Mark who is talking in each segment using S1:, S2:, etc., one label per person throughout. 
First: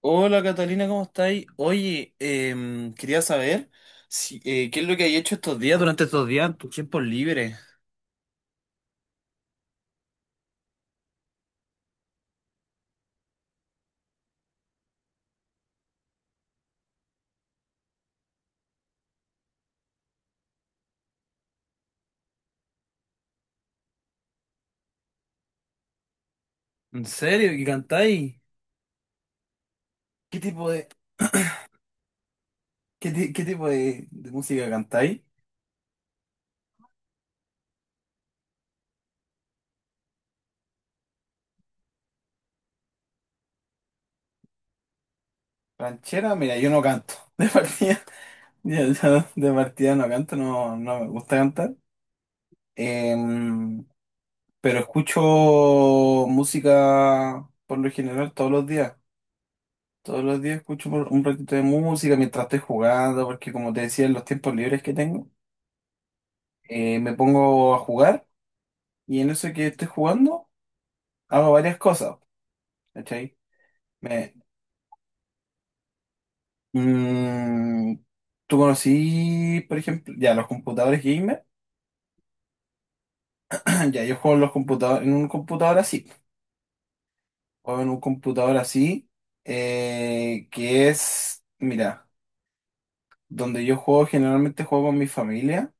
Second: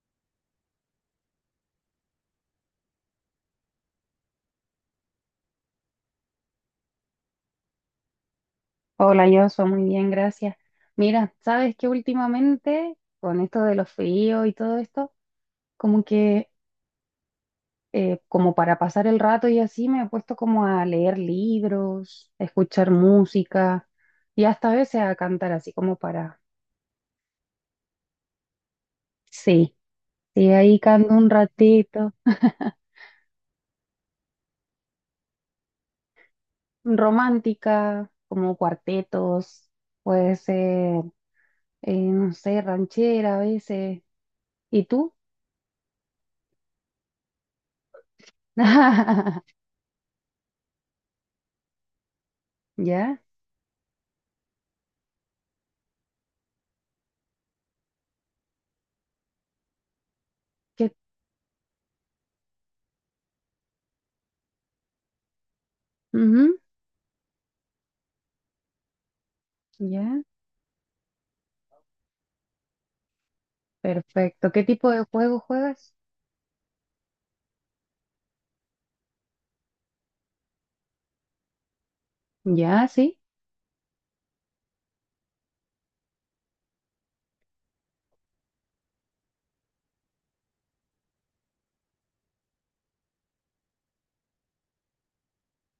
S1: Hola Catalina, ¿cómo estáis? Oye, quería saber si, qué es lo que hay hecho estos días, durante estos días, en tus tiempos libres.
S2: Hola, yo soy muy bien, gracias. Mira, sabes que últimamente con esto de los fríos y todo esto, como que como para pasar el rato y así me he puesto como a leer libros, a escuchar música y hasta a veces a cantar así como para,
S1: ¿En serio? ¿Y cantáis?
S2: sí,
S1: ¿Qué
S2: sí,
S1: tipo
S2: ahí
S1: de,
S2: canto un ratito,
S1: qué tipo de música cantáis?
S2: romántica, como cuartetos, puede ser, no sé, ranchera a veces. ¿Y tú?
S1: ¿Ranchera? Mira, yo no canto. De partida, yo de partida no canto, no, no me gusta cantar.
S2: ¿Ya?
S1: Em, pero escucho música por lo general todos los días. Todos los días escucho
S2: ¿Qué?
S1: por un ratito de música mientras estoy jugando, porque como te decía, en los tiempos libres que tengo,
S2: Ujú.
S1: me pongo a jugar y en eso que estoy
S2: ¿Ya?
S1: jugando hago varias cosas, ¿cachai? Me,
S2: Perfecto. ¿Qué tipo de juego juegas?
S1: mm, tú conocí, por ejemplo, ya los computadores gamer,
S2: Ya, sí.
S1: ya yo juego en los computadores, en un computador así, o en un computador así, que es, mira, donde yo juego generalmente juego con mi familia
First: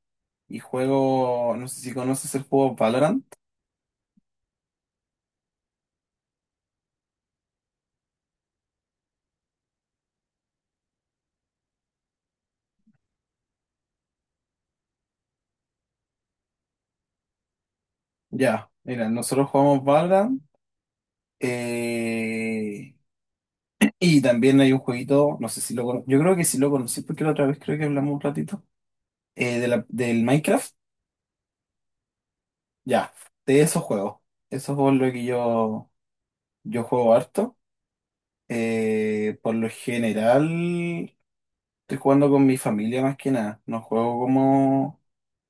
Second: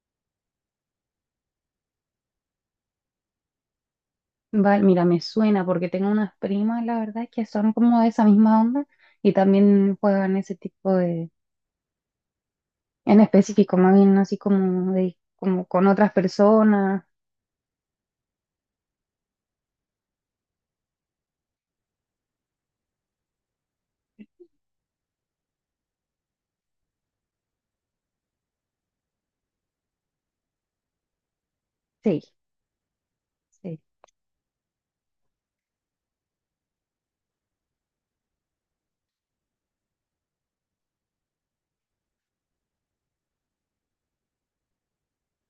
S1: y juego, no sé si conoces el juego Valorant.
S2: Vale, mira, me suena porque tengo unas primas, la verdad, que son como de esa misma onda y también juegan ese tipo de, en específico, más bien así como de, como con otras personas.
S1: Ya, mira, nosotros jugamos Valorant, eh, y también hay un jueguito, no sé si lo conoces, yo creo que sí lo conocí porque la otra vez creo que hablamos un ratito, del Minecraft,
S2: Sí,
S1: ya, de
S2: sí.
S1: esos juegos lo que yo juego harto, por lo general estoy jugando con mi familia más que nada, no juego como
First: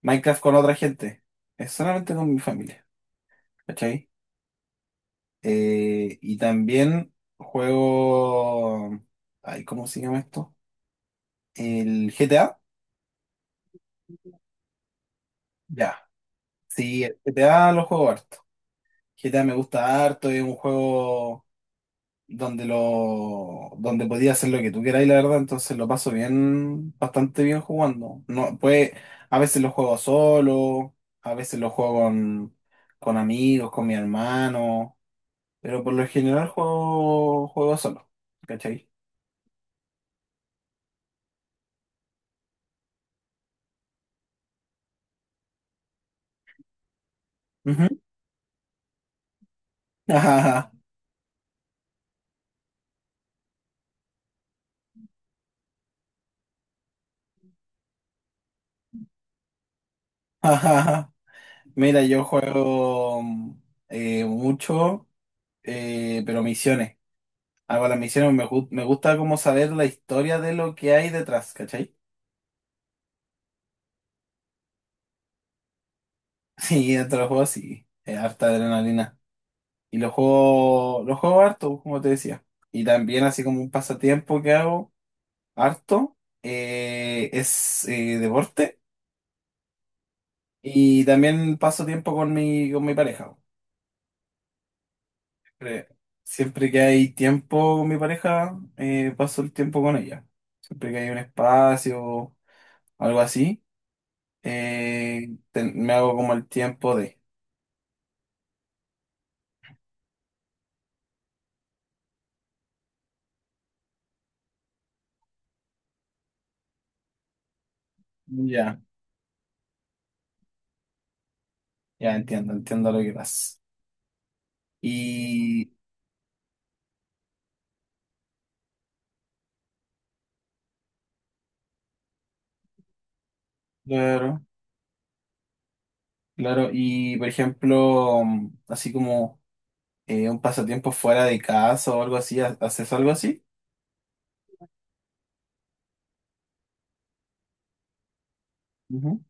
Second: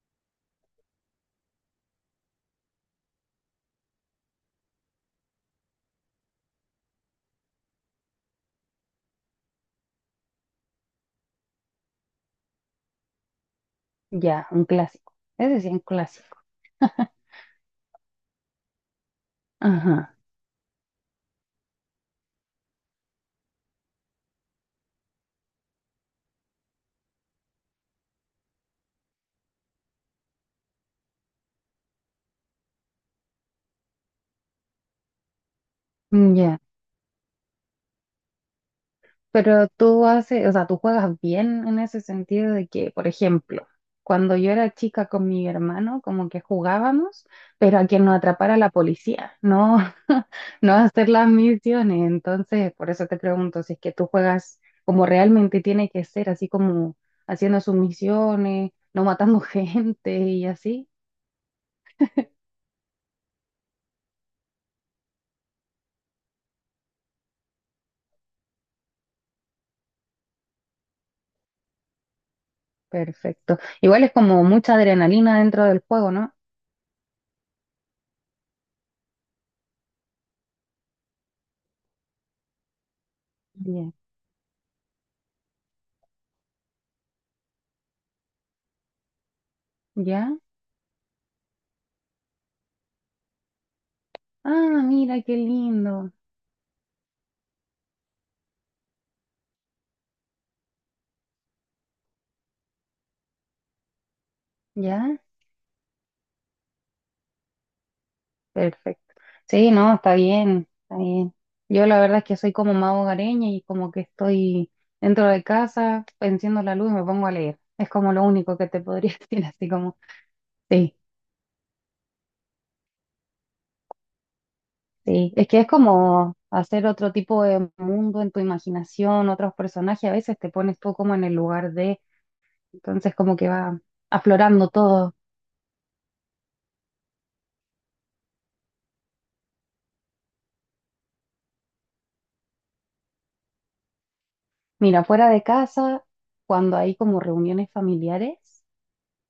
S1: Minecraft con otra gente, es solamente con mi familia, ¿cachai? Y también juego. Ay, ¿cómo se llama esto? El GTA.
S2: Ya, un clásico. Ese sí es un
S1: Ya.
S2: clásico.
S1: Sí, el GTA lo juego harto. GTA me gusta
S2: Ajá.
S1: harto, es un juego donde podías hacer lo que tú queráis, la verdad, entonces lo paso bien, bastante bien jugando. No, pues a veces lo juego solo, a veces lo juego con amigos, con mi hermano, pero por lo general
S2: Ya.
S1: juego solo, ¿cachai?
S2: Pero tú haces, o sea, tú juegas bien en ese sentido de que, por ejemplo, cuando yo era chica con mi hermano, como que jugábamos, pero a
S1: Ujú.
S2: que nos atrapara la policía, no, no a hacer las misiones. Entonces, por eso te pregunto si es que tú juegas como realmente tiene que ser, así como haciendo sus misiones, no matando gente y
S1: Ajá,
S2: así.
S1: ajá. Mira, yo juego mucho, pero misiones. Hago las misiones, me gusta como saber la historia de lo que hay detrás, ¿cachai?
S2: Perfecto. Igual es como mucha adrenalina dentro del juego, ¿no?
S1: Sí, dentro de los juegos sí, es harta adrenalina. Y los juego harto, como te decía. Y también así como un
S2: Bien.
S1: pasatiempo que hago harto, es deporte.
S2: ¿Ya?
S1: Y también paso tiempo con mi pareja.
S2: Ah, mira, qué
S1: Siempre,
S2: lindo.
S1: siempre que hay tiempo con mi pareja, paso el tiempo con ella. Siempre que hay un espacio, algo así,
S2: ¿Ya?
S1: me hago como el tiempo de.
S2: Perfecto. Sí, no, está bien, está bien. Yo la verdad es que soy como más hogareña y como que estoy dentro de casa, enciendo la luz y me pongo a leer. Es como lo único que
S1: Ya,
S2: te podría decir, así como, sí,
S1: ya entiendo, entiendo lo que pasa.
S2: sí. Es que es
S1: Y,
S2: como hacer otro tipo de mundo en tu imaginación, otros personajes, a veces te pones tú como en el lugar de, entonces como que va
S1: claro,
S2: aflorando todo.
S1: claro, y por ejemplo, así como un pasatiempo fuera de casa o algo así, ¿Haces algo así?
S2: Mira, fuera de casa, cuando hay como reuniones familiares.
S1: Ujú.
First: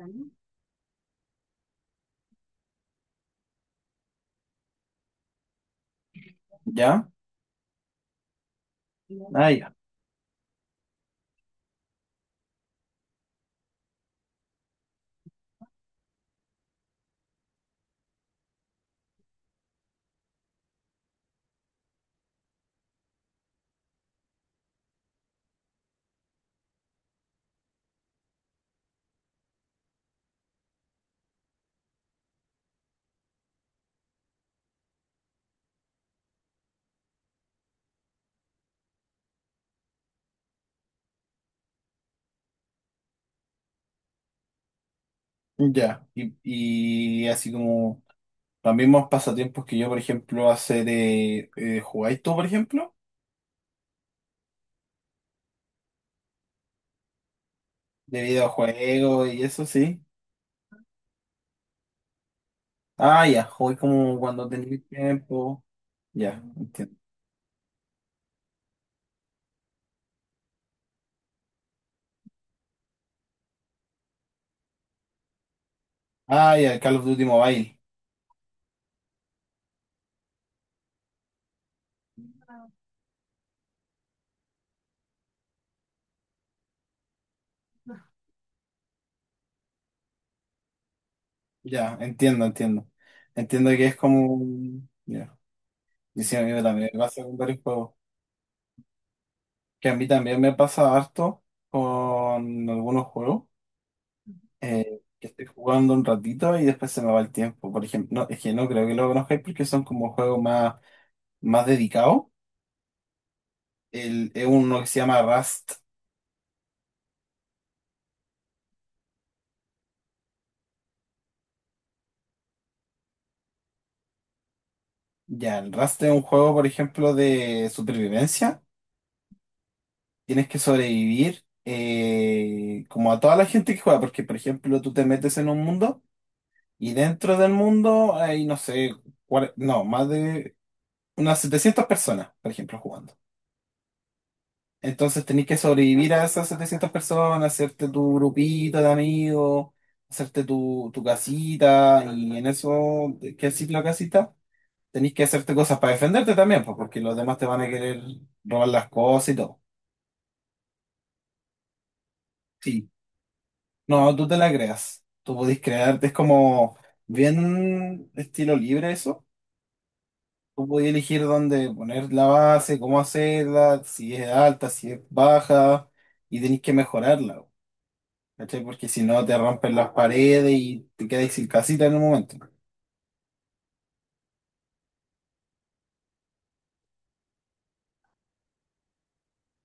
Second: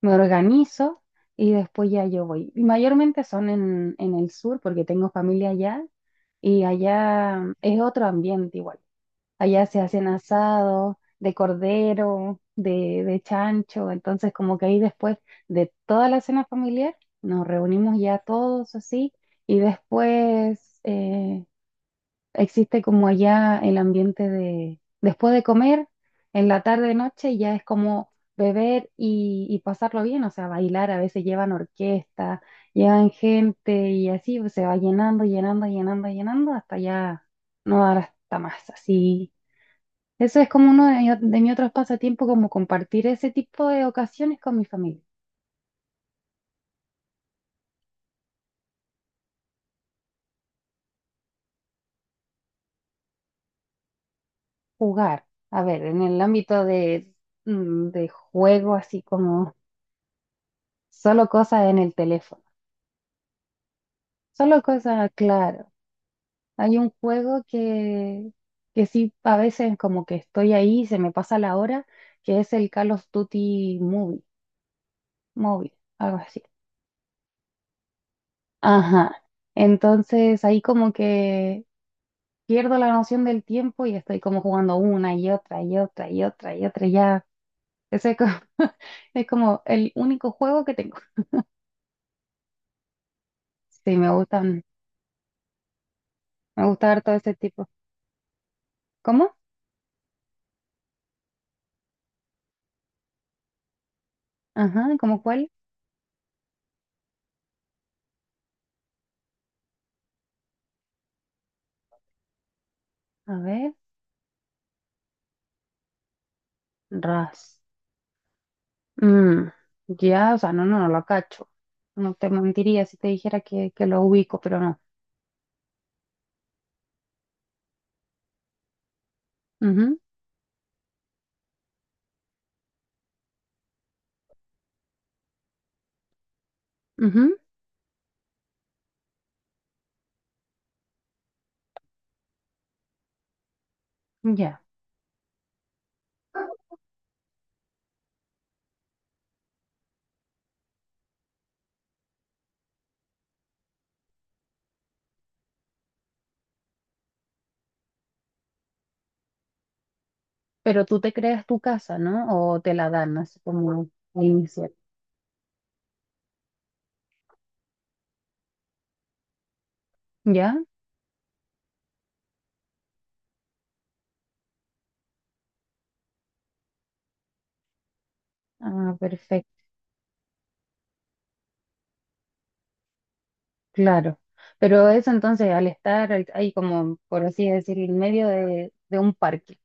S2: Me organizo y después ya yo voy. Y mayormente son en el sur porque tengo familia allá y
S1: ¿Ya?
S2: allá es otro ambiente igual.
S1: Ah,
S2: Allá
S1: ya,
S2: se hacen asados de cordero, de chancho, entonces como que ahí después de toda la cena familiar nos reunimos ya todos así y después existe como allá el ambiente de después de comer, en la tarde noche ya es como beber y pasarlo bien, o sea, bailar, a veces llevan orquesta, llevan gente y así pues, se va llenando, llenando, llenando, llenando hasta ya no dar hasta más, así. Eso es como uno de, de mis otros pasatiempos, como compartir ese tipo de ocasiones con mi familia,
S1: ya. Y así como. Los mismos pasatiempos que yo, por ejemplo, hace de. ¿Jugáis tú, por ejemplo?
S2: jugar. A ver, en el ámbito de, de
S1: De
S2: juego, así
S1: videojuegos y
S2: como
S1: eso, sí.
S2: solo cosas en el teléfono.
S1: Ah, ya, jugué como cuando
S2: Solo
S1: tenía
S2: cosas,
S1: tiempo.
S2: claro.
S1: Ya,
S2: Hay un
S1: entiendo.
S2: juego que sí, a veces como que estoy ahí y se me pasa la hora, que es el Call of Duty Movie, móvil, algo así.
S1: Ah, ya, el Call of Duty Mobile.
S2: Ajá. Entonces ahí como que pierdo la noción del tiempo y estoy como jugando una y otra y otra y otra y otra y ya. Ese es como, es como el único juego que tengo.
S1: Ya, entiendo, entiendo. Entiendo que es
S2: Sí, me
S1: como...
S2: gustan,
S1: un- Ya. Y sí, a mí
S2: me gusta
S1: también me
S2: ver todo
S1: pasa
S2: ese
S1: con varios
S2: tipo.
S1: juegos.
S2: ¿Cómo?
S1: Que a mí también me pasa harto con algunos juegos.
S2: Ajá,
S1: eh,
S2: ¿cómo
S1: que estoy
S2: cuál?
S1: jugando un ratito y después se me va el tiempo. Por ejemplo, no, es que no creo que lo conozcáis porque son como juegos más dedicados.
S2: A ver,
S1: Es uno que se llama Rust.
S2: Rust. Mm, ya, o sea, no, no, no lo cacho. No te mentiría si te dijera que lo ubico, pero no.
S1: Ya, el Rust es un juego, por ejemplo, de supervivencia.
S2: Ujú,
S1: Tienes que sobrevivir como a toda la gente que juega, porque, por ejemplo, tú te metes en un mundo y dentro del mundo hay, no sé, no, más de unas 700 personas, por ejemplo, jugando.
S2: ujú, ya.
S1: Entonces tenés que sobrevivir a esas 700 personas, hacerte tu grupito de amigos, hacerte tu casita y en eso, ¿qué es la casita? Tenés que hacerte cosas para defenderte también, pues, porque los demás te van a querer robar las cosas y todo.
S2: Pero tú te creas tu casa, ¿no? O te
S1: Sí,
S2: la dan así como
S1: no,
S2: al
S1: tú te la
S2: iniciar.
S1: creas. Tú podés crearte, es como bien estilo libre eso.
S2: ¿Ya?
S1: Tú podés elegir dónde poner la base, cómo hacerla, si es alta, si es baja, y tenés que mejorarla, ¿cachai? Porque
S2: Ah,
S1: si no te
S2: perfecto,
S1: rompen las paredes y te quedas sin casita en un momento.
S2: claro. Pero eso entonces, al estar ahí como, por así decir, en medio de un parque,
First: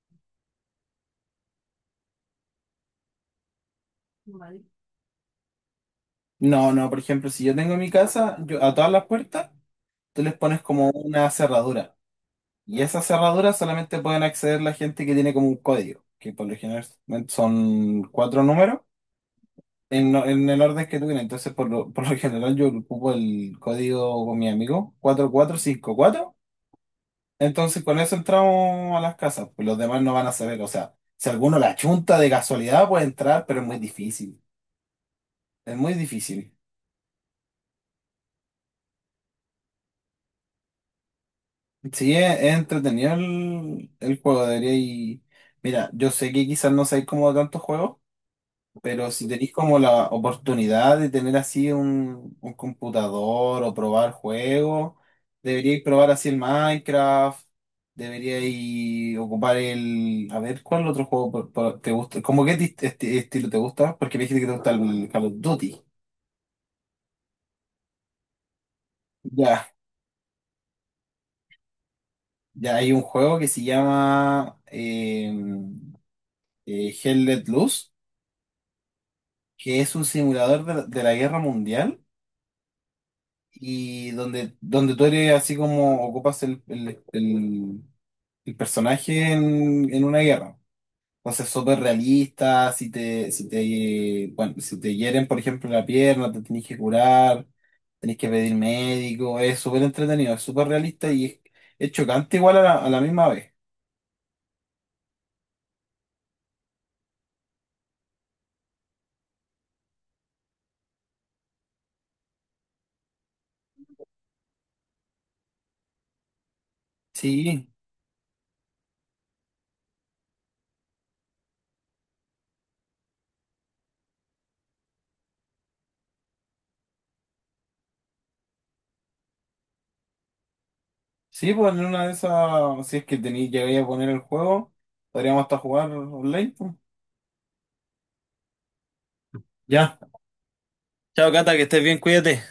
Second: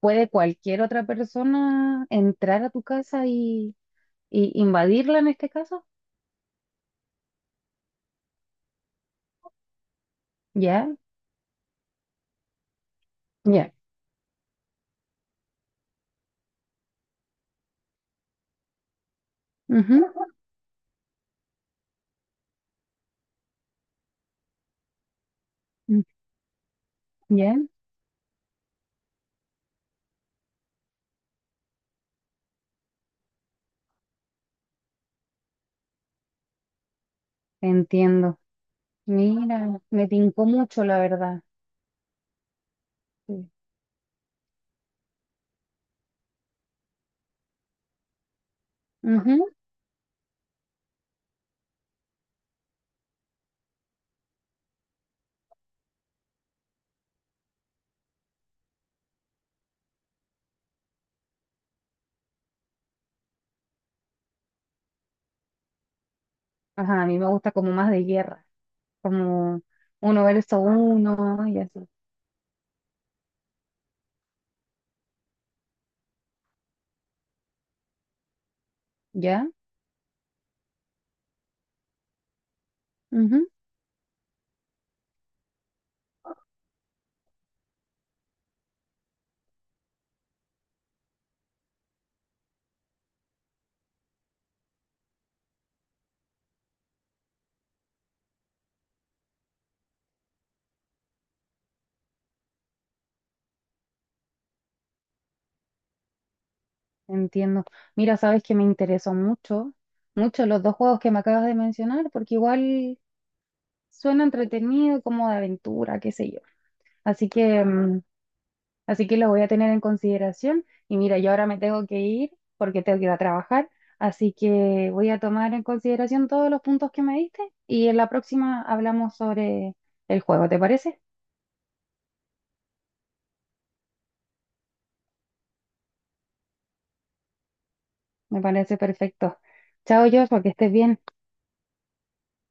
S2: ¿puede cualquier otra persona entrar a tu casa y invadirla en este caso?
S1: No, no, por ejemplo, si yo tengo mi casa, yo a todas las puertas, tú les pones
S2: ¿Ya?
S1: como una cerradura. Y esas cerraduras
S2: ¿Ya?
S1: solamente pueden acceder la gente que tiene como un código, que por lo general son cuatro números
S2: Ujú,
S1: en, no- en el orden que tú tienes. Entonces, por lo general, yo ocupo el código con mi amigo, cuatro cuatro cinco
S2: mm,
S1: cuatro
S2: ¿Ya?
S1: Entonces, con eso entramos a las casas, pues los demás no van a saber. O sea, si alguno la chunta de casualidad puede entrar, pero es muy difícil. Es muy difícil.
S2: Entiendo. Mira, me tincó mucho, la verdad.
S1: Sí, es entretenido
S2: Sí.
S1: el juego, debería y. Mira, yo sé que quizás no sé cómo tantos juegos. Pero si
S2: Ujú.
S1: tenéis como la oportunidad de tener así un computador o probar juegos, deberíais probar así el Minecraft, deberíais ocupar el. A ver, ¿cuál otro juego te gusta? ¿Cómo qué estilo te gusta? Porque me dijiste que te gusta el Call of Duty.
S2: Ajá, a mí me gusta como más de guerra, como
S1: Ya,
S2: uno versus uno y así.
S1: ya hay un juego que se llama Hell Let Loose,
S2: ¿Ya?
S1: que es un simulador de la guerra mundial.
S2: Ujú.
S1: Y donde tú eres así como ocupas el personaje en una guerra. Entonces, súper realista, bueno, si te hieren, por ejemplo, la pierna, te tenés que curar, tenés que pedir médico, es súper entretenido, es súper realista y es chocante igual a la misma vez.
S2: Entiendo. Mira, sabes que me interesó mucho, mucho los dos juegos que me acabas de mencionar, porque igual suena entretenido, como de aventura, qué sé yo. Así que
S1: Sí,
S2: así que lo voy a tener en consideración. Y mira, yo ahora me tengo que ir porque tengo que ir a trabajar. Así que voy a tomar en consideración todos los puntos que me diste y en la próxima hablamos sobre el juego, ¿te parece?
S1: sí, pues en una de esas, si es que tenéis, llegáis a poner el juego, podríamos hasta jugar online, pues.
S2: Me parece perfecto.
S1: Ya.
S2: Chao, Joshua, que estés bien.
S1: Chao, Cata, que estés bien, cuídate.